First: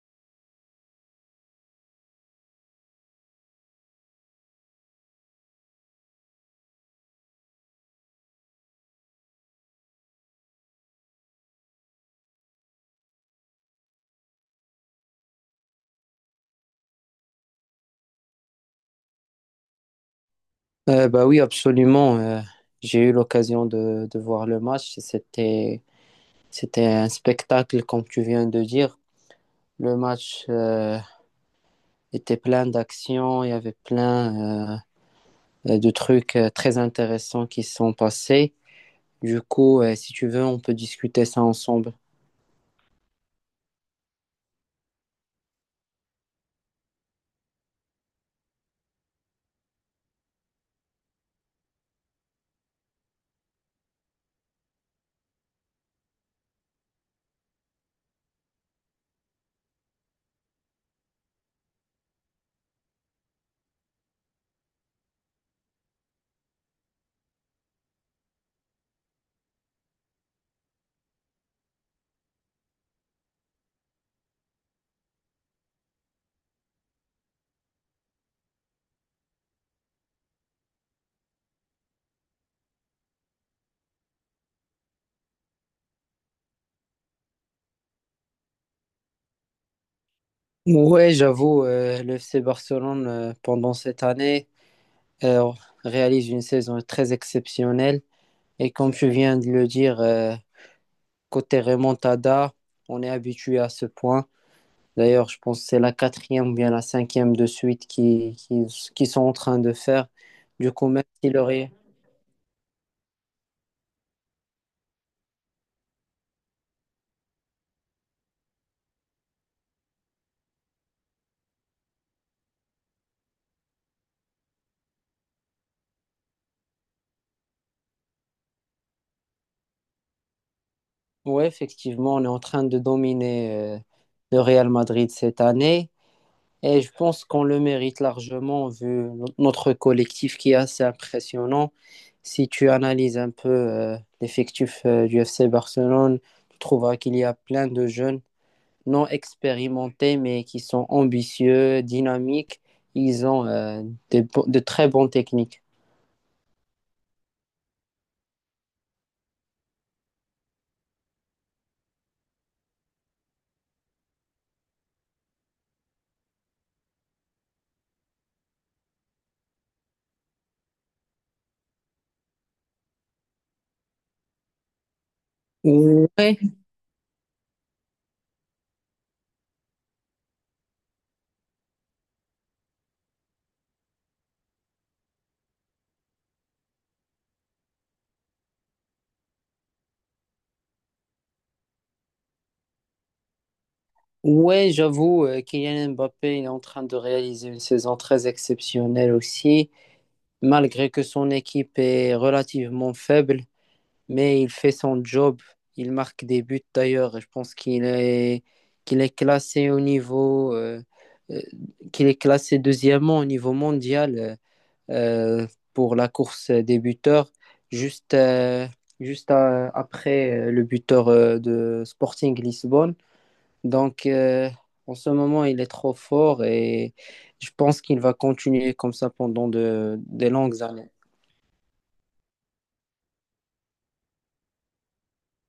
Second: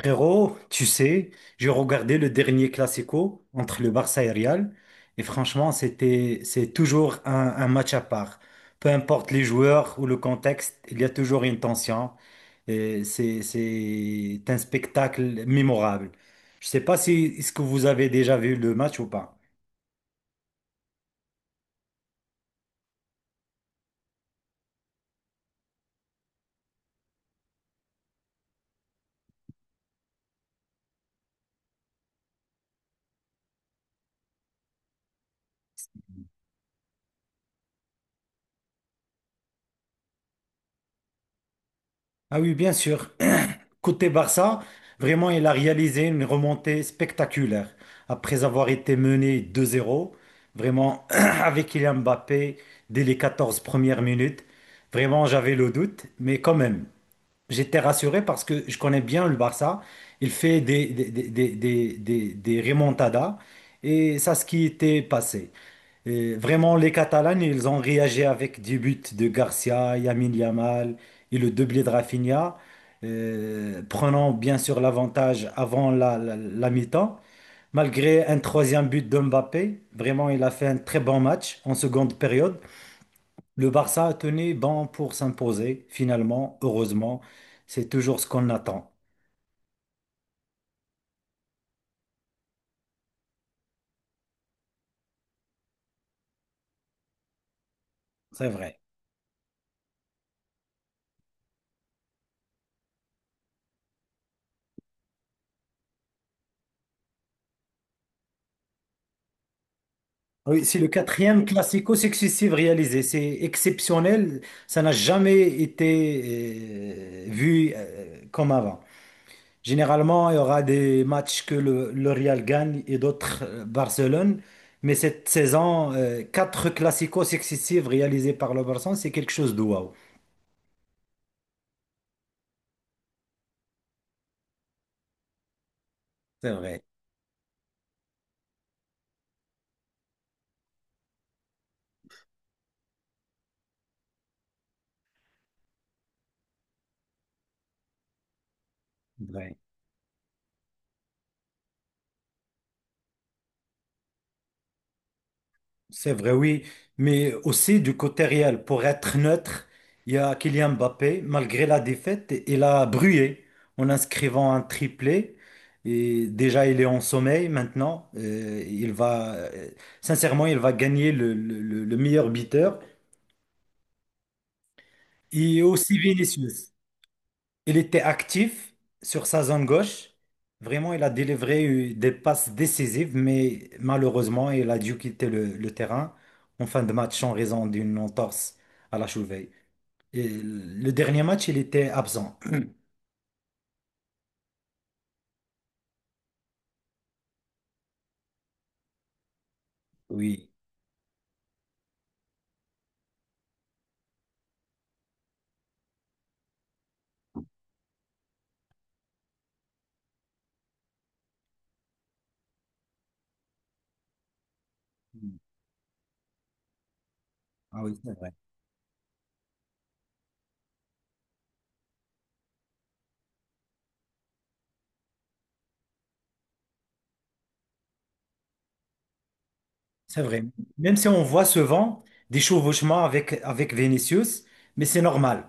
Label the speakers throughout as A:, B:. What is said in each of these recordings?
A: Frérot, tu sais, j'ai regardé le dernier Classico entre le Barça et Real et franchement, c'est toujours un match à part. Peu importe les joueurs ou le contexte, il y a toujours une tension et c'est un spectacle mémorable. Je sais pas si est-ce que vous avez déjà vu le match ou pas.
B: Bah oui, absolument. J'ai eu l'occasion de voir le match. C'était un spectacle, comme tu viens de dire. Le match était plein d'actions, il y avait plein de trucs très intéressants qui se sont passés. Du coup, si tu veux, on peut discuter ça ensemble.
A: Ah oui, bien sûr. Côté Barça, vraiment, il a réalisé une remontée spectaculaire. Après avoir été mené 2-0, vraiment, avec Kylian Mbappé, dès les 14 premières minutes, vraiment, j'avais le doute, mais quand même, j'étais rassuré parce que je connais bien le Barça. Il fait des remontadas et ça, ce qui était passé. Et vraiment, les Catalans, ils ont réagi avec des buts de Garcia, Yamin Yamal et le doublé de Rafinha, prenant bien sûr l'avantage avant la mi-temps. Malgré un troisième but de Mbappé, vraiment, il a fait un très bon match en seconde période. Le Barça a tenu bon pour s'imposer, finalement, heureusement. C'est toujours ce qu'on attend.
B: Ouais, j'avoue, le FC Barcelone, pendant cette année, euh, réalise une saison très exceptionnelle.
A: C'est
B: Et
A: vrai.
B: comme tu viens de le dire, côté remontada, on est habitué à ce point. D'ailleurs, je pense que c'est la quatrième ou bien la cinquième de suite qui sont en train de faire.
A: Oui,
B: Du
A: c'est le
B: coup, même si le
A: quatrième
B: Real...
A: classico successif réalisé. C'est exceptionnel. Ça n'a jamais été vu comme avant. Généralement, il y aura des matchs que le Real gagne et d'autres Barcelone. Mais cette saison, quatre classicos successifs réalisés par le Barça, c'est quelque chose de waouh.
B: Oui, effectivement, on est en train de dominer le Real Madrid cette année.
A: C'est
B: Et
A: vrai.
B: je pense qu'on le mérite largement vu notre collectif qui est assez impressionnant. Si tu analyses un peu l'effectif du FC Barcelone, tu trouveras qu'il y a plein de jeunes non expérimentés, mais qui sont ambitieux, dynamiques. Ils ont de très bonnes techniques.
A: C'est vrai, oui, mais aussi du côté réel, pour être neutre, il y a Kylian Mbappé, malgré la défaite, il a brûlé en inscrivant un triplé. Et déjà, il est en sommeil maintenant. Il va, sincèrement, il va gagner le meilleur buteur. Et aussi
B: Ouais,
A: Vinicius. Il était actif sur sa zone gauche. Vraiment, il a délivré des passes décisives, mais malheureusement, il a dû quitter le terrain en fin de match en raison d'une entorse à la cheville. Et le dernier match, il était absent.
B: ouais, j'avoue, Kylian Mbappé il est en train de réaliser une saison très exceptionnelle aussi,
A: Oui.
B: malgré que son équipe est relativement faible, mais il fait son job. Il marque des buts d'ailleurs. Je pense qu'il est classé au niveau, euh, qu'il est classé deuxièmement au niveau mondial. Euh, pour la course débuteur,
A: Ah oui, c'est
B: juste,
A: vrai.
B: euh, juste après le buteur de Sporting Lisbonne. Donc, en ce moment, il est trop fort et je pense qu'il va continuer comme ça pendant
A: C'est
B: des
A: vrai.
B: longues années.
A: Même si on voit souvent des chevauchements avec Vinicius, mais c'est normal.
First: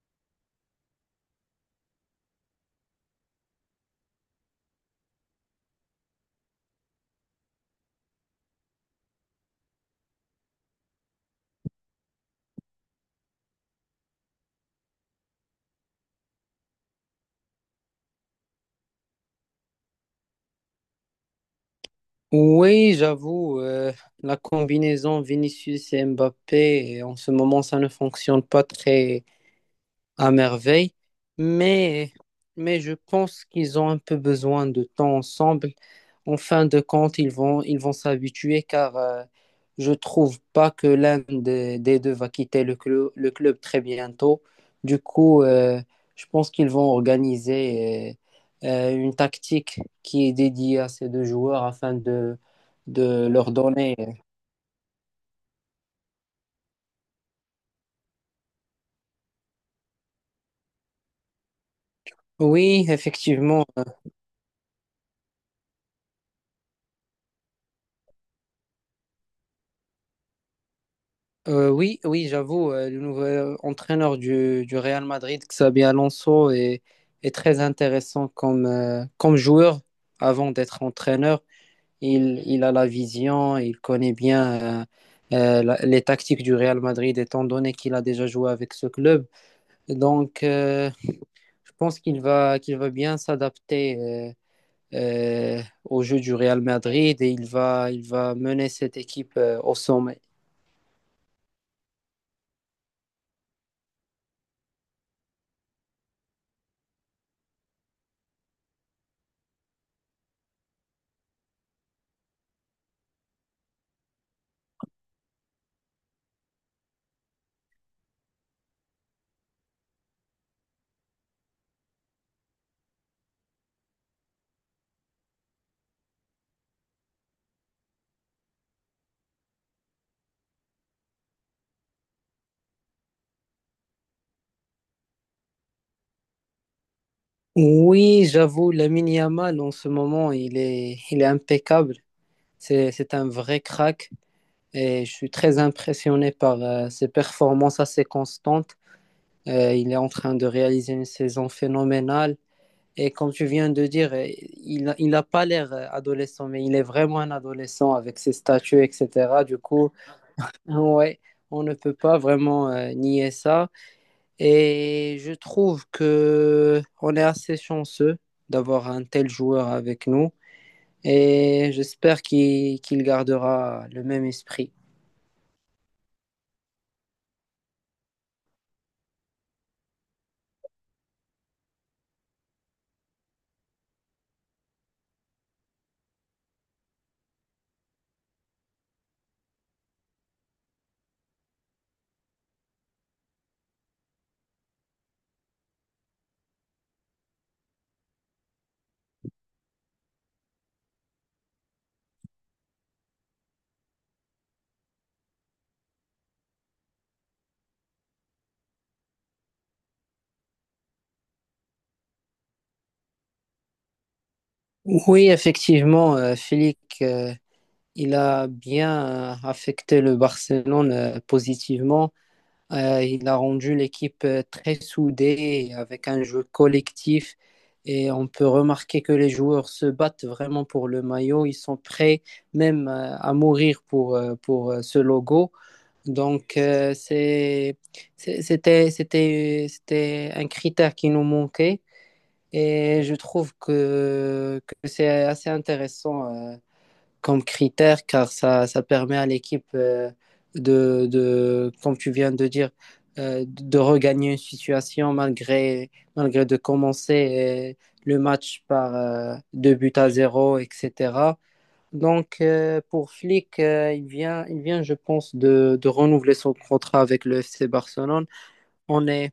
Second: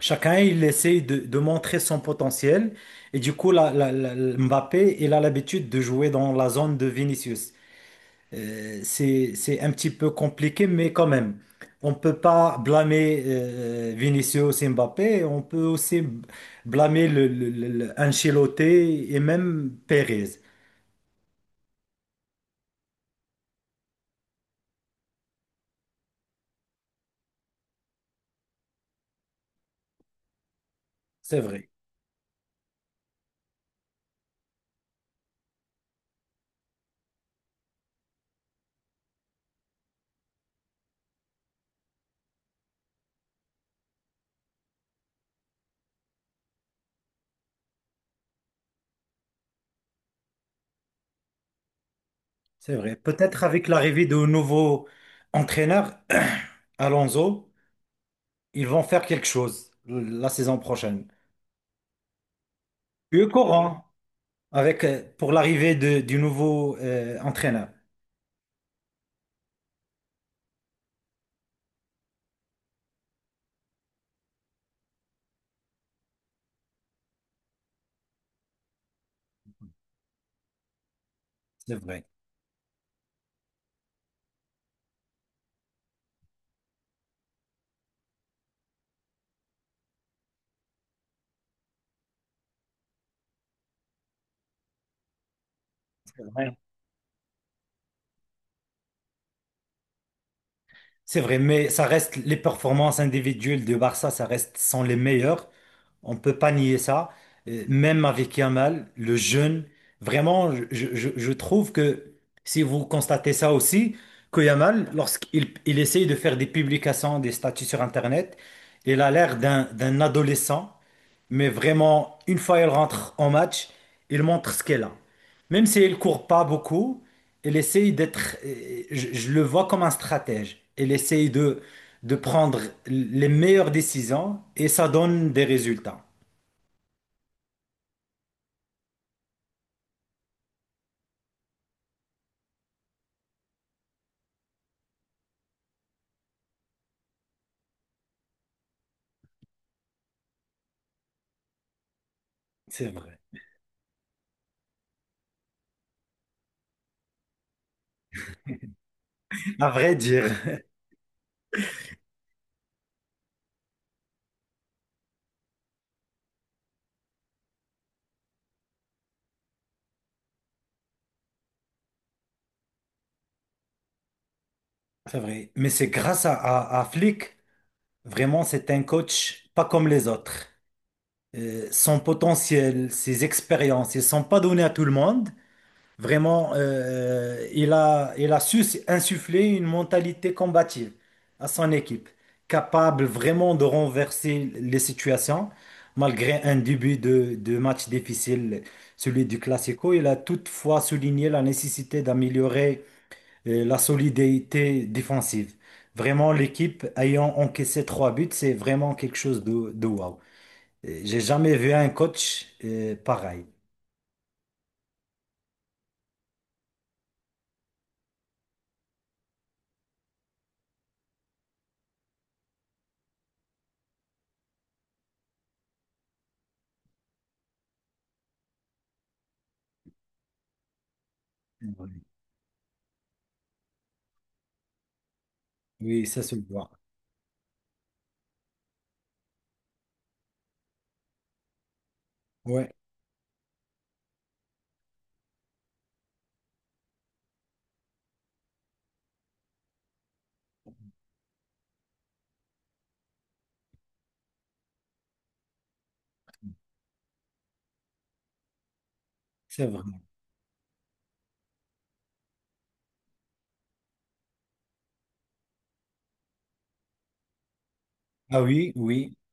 A: Chacun, il essaie de montrer son potentiel. Et du coup, Mbappé, il a l'habitude de jouer dans la zone de Vinicius. C'est un petit peu compliqué, mais quand même, on ne peut pas blâmer Vinicius et Mbappé. On peut aussi blâmer Ancelotti et même Pérez.
B: Oui, j'avoue, la combinaison Vinicius et Mbappé, en ce moment, ça ne fonctionne pas très, à merveille,
A: C'est vrai.
B: mais, mais je pense qu'ils ont un peu besoin de temps ensemble. En fin de compte, ils vont s'habituer car je trouve pas que l'un des deux va quitter le club très bientôt. Du coup, je pense qu'ils vont organiser euh, une tactique qui est dédiée à ces deux joueurs afin
A: C'est vrai.
B: de
A: Peut-être
B: leur
A: avec
B: donner.
A: l'arrivée de nouveau entraîneur, Alonso, ils vont faire quelque chose la saison prochaine.
B: Oui,
A: Eux
B: effectivement.
A: courant avec pour l'arrivée du nouveau entraîneur.
B: Oui, oui, j'avoue, le nouvel entraîneur du Real Madrid, Xabi Alonso, est très intéressant comme, comme joueur avant d'être entraîneur.
A: C'est vrai.
B: Il a la vision, il connaît bien les tactiques du Real Madrid, étant donné qu'il a déjà joué avec ce club. Donc, je pense qu'il va bien s'adapter au jeu du Real Madrid et il va mener cette équipe au sommet.
A: C'est vrai, mais ça reste les performances individuelles de Barça, ça reste sont les meilleures. On peut pas nier ça. Même avec Yamal, le jeune, vraiment, je trouve que si vous constatez ça aussi, que Yamal, lorsqu'il il essaye de faire des publications, des statuts sur Internet, il a l'air d'un adolescent. Mais vraiment, une fois elle rentre en match, elle montre ce qu'elle a. Même si elle court pas beaucoup, elle essaye d'être, je le vois comme un stratège. Elle essaye de prendre les meilleures décisions et ça donne des résultats.
B: Oui, j'avoue, Lamine Yamal, en ce moment, il est impeccable. C'est un vrai crack et je suis très impressionné par ses performances assez constantes. Il est en train de réaliser une saison phénoménale.
A: C'est
B: Et
A: vrai.
B: comme tu viens de dire, il n'a pas l'air adolescent, mais il est vraiment un adolescent avec ses statuts, etc. Du
A: À
B: coup,
A: vrai dire,
B: ouais, on ne peut pas vraiment nier ça. Et je trouve que on est assez chanceux d'avoir un tel joueur avec nous et j'espère qu'il gardera le même esprit.
A: c'est vrai. Mais c'est grâce à Flick, vraiment, c'est un coach pas comme les autres. Son potentiel, ses expériences, ils ne sont pas donnés à tout le monde. Vraiment, il a su insuffler une mentalité combative à son équipe, capable vraiment de renverser les situations. Malgré un début de match difficile, celui du Classico, il a toutefois souligné la nécessité d'améliorer la solidité défensive. Vraiment, l'équipe ayant encaissé trois buts, c'est vraiment quelque chose de wow. J'ai jamais vu un coach pareil.
B: Oui, effectivement, Flick, il a bien affecté le Barcelone positivement. Il a rendu l'équipe très soudée avec un jeu collectif et on peut remarquer que les joueurs se battent vraiment pour le maillot. Ils sont prêts même à mourir pour ce logo.
A: Oui, ça se
B: Donc
A: voit.
B: c'était un critère qui nous manquait
A: Ouais,
B: et je trouve que c'est assez intéressant. euh, Comme critère car ça permet à l'équipe comme tu viens de dire, de regagner une situation malgré de commencer le match par
A: c'est
B: deux
A: vrai.
B: buts à zéro, etc. Donc pour Flick, il vient, je pense, de renouveler son contrat avec le FC Barcelone.
A: Ah oui,
B: On
A: oui,
B: est,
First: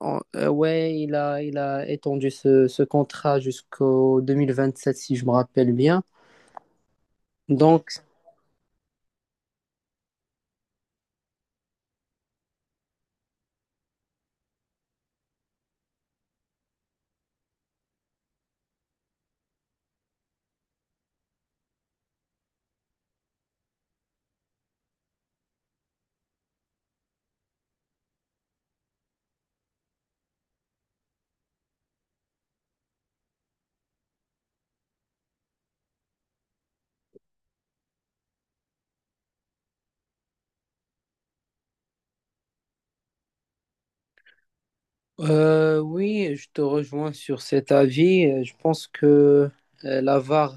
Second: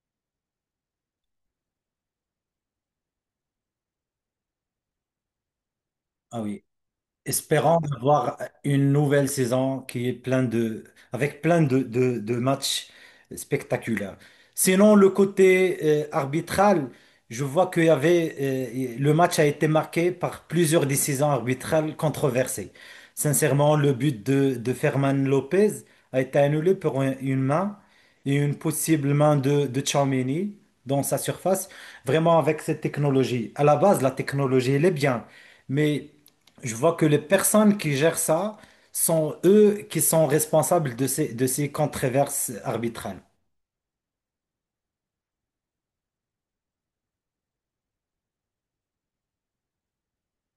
B: ouais, il a étendu ce contrat jusqu'au 2027, si je me rappelle bien.
A: ah oui. Espérons
B: Donc
A: avoir une nouvelle saison qui est plein de, avec plein de matchs spectaculaires. Sinon, le côté arbitral, je vois qu'il y avait, le match a été marqué par plusieurs décisions arbitrales controversées. Sincèrement, le but de Ferman Lopez a été annulé pour une main et une possible main de Tchouaméni dans sa surface. Vraiment, avec cette technologie. À la base, la technologie, elle est bien, mais je vois que les personnes qui gèrent ça sont eux qui sont responsables de de ces controverses arbitrales.
B: Oui, je te rejoins sur cet avis. Je pense que la VAR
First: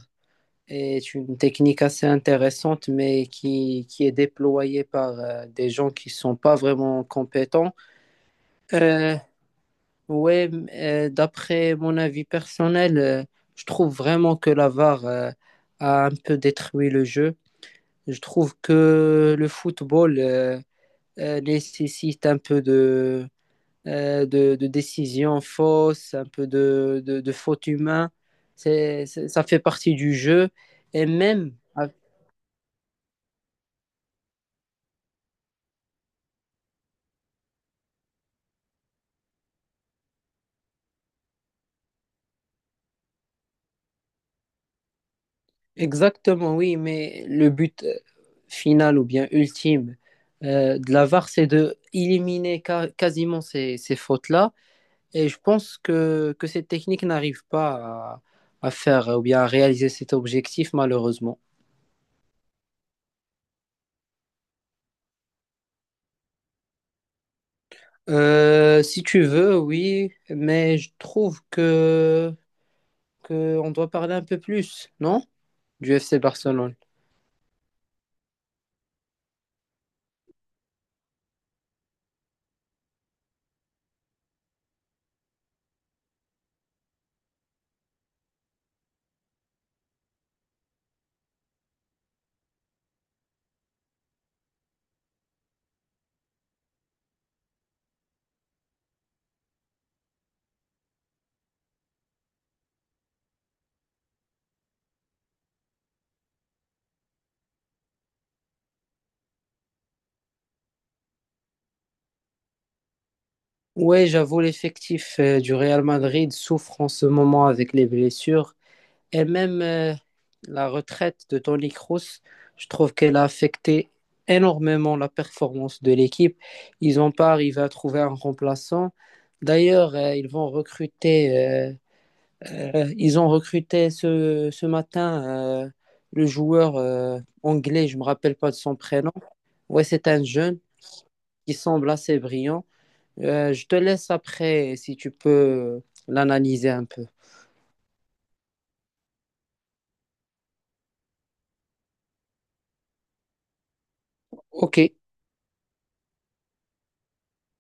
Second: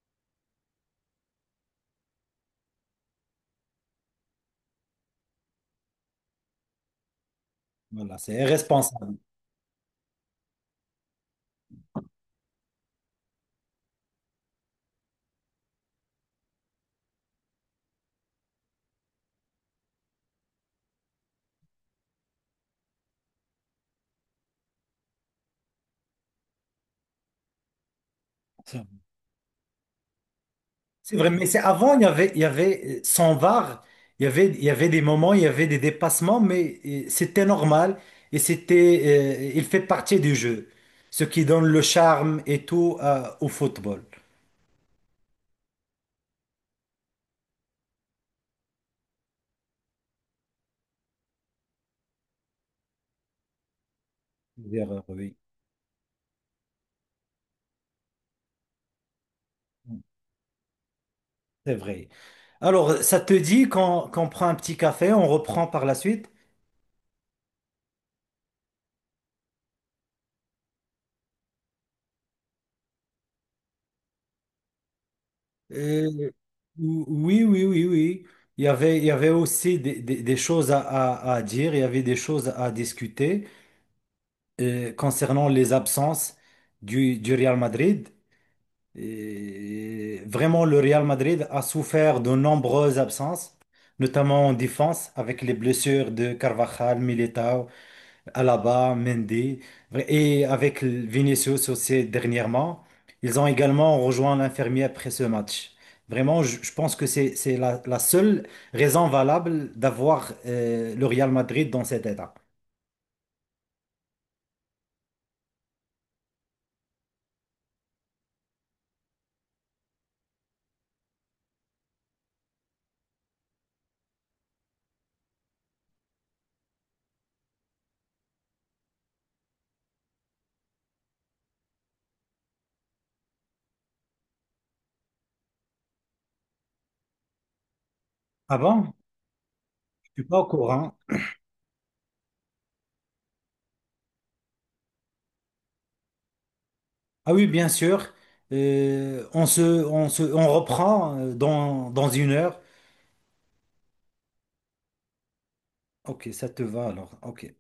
B: est une technique assez intéressante, mais qui est déployée par des gens qui ne sont pas vraiment compétents.
A: Voilà, c'est irresponsable.
B: Euh, D'après mon avis personnel, je trouve vraiment que la VAR a un peu détruit le jeu. Je trouve que le football nécessite un peu de décisions fausses, un peu de fautes humaines. Ça fait partie du jeu. Et
A: C'est vrai, mais
B: même,
A: c'est
B: ah,
A: avant, sans VAR, il y avait des moments, il y avait des dépassements, mais c'était normal et c'était, il fait partie du jeu, ce qui donne le charme et tout au football.
B: Exactement, oui, mais le but final ou bien ultime de la VAR, c'est de éliminer quasiment ces fautes-là. Et
A: Oui,
B: je pense que cette technique n'arrive pas à, à faire ou bien à réaliser cet objectif, malheureusement.
A: c'est vrai. Alors, ça te dit qu'on prend un petit café, on reprend par la suite?
B: Si tu veux, oui, mais je trouve que qu'on doit parler un peu plus, non? Du FC
A: Euh,
B: Barcelone.
A: ou- oui, oui, oui, oui. Il y avait aussi des, des choses à, à dire, il y avait des choses à discuter concernant les absences du Real Madrid. Et vraiment, le Real Madrid a souffert de nombreuses absences, notamment en défense, avec les blessures de Carvajal, Militao. Alaba, Mendy, et avec Vinicius aussi dernièrement, ils ont également rejoint l'infirmier après ce match. Vraiment, je pense que c'est la seule raison valable d'avoir le Real Madrid dans cet état.
B: Ouais, j'avoue, l'effectif du Real Madrid souffre en ce moment avec les blessures et même la retraite de Toni Kroos, je trouve qu'elle a affecté énormément la performance de l'équipe. Ils n'ont pas arrivé à trouver un remplaçant. D'ailleurs, ils ont recruté ce matin le joueur anglais, je ne me rappelle pas de son
A: Avant,
B: prénom. Ouais, c'est
A: je
B: un
A: suis pas au
B: jeune
A: courant.
B: qui semble assez brillant. Je te laisse après si tu peux l'analyser un peu.
A: Ah oui, bien sûr. On se, on reprend dans, dans une heure.
B: Ok,
A: Ok, ça te va alors. Ok.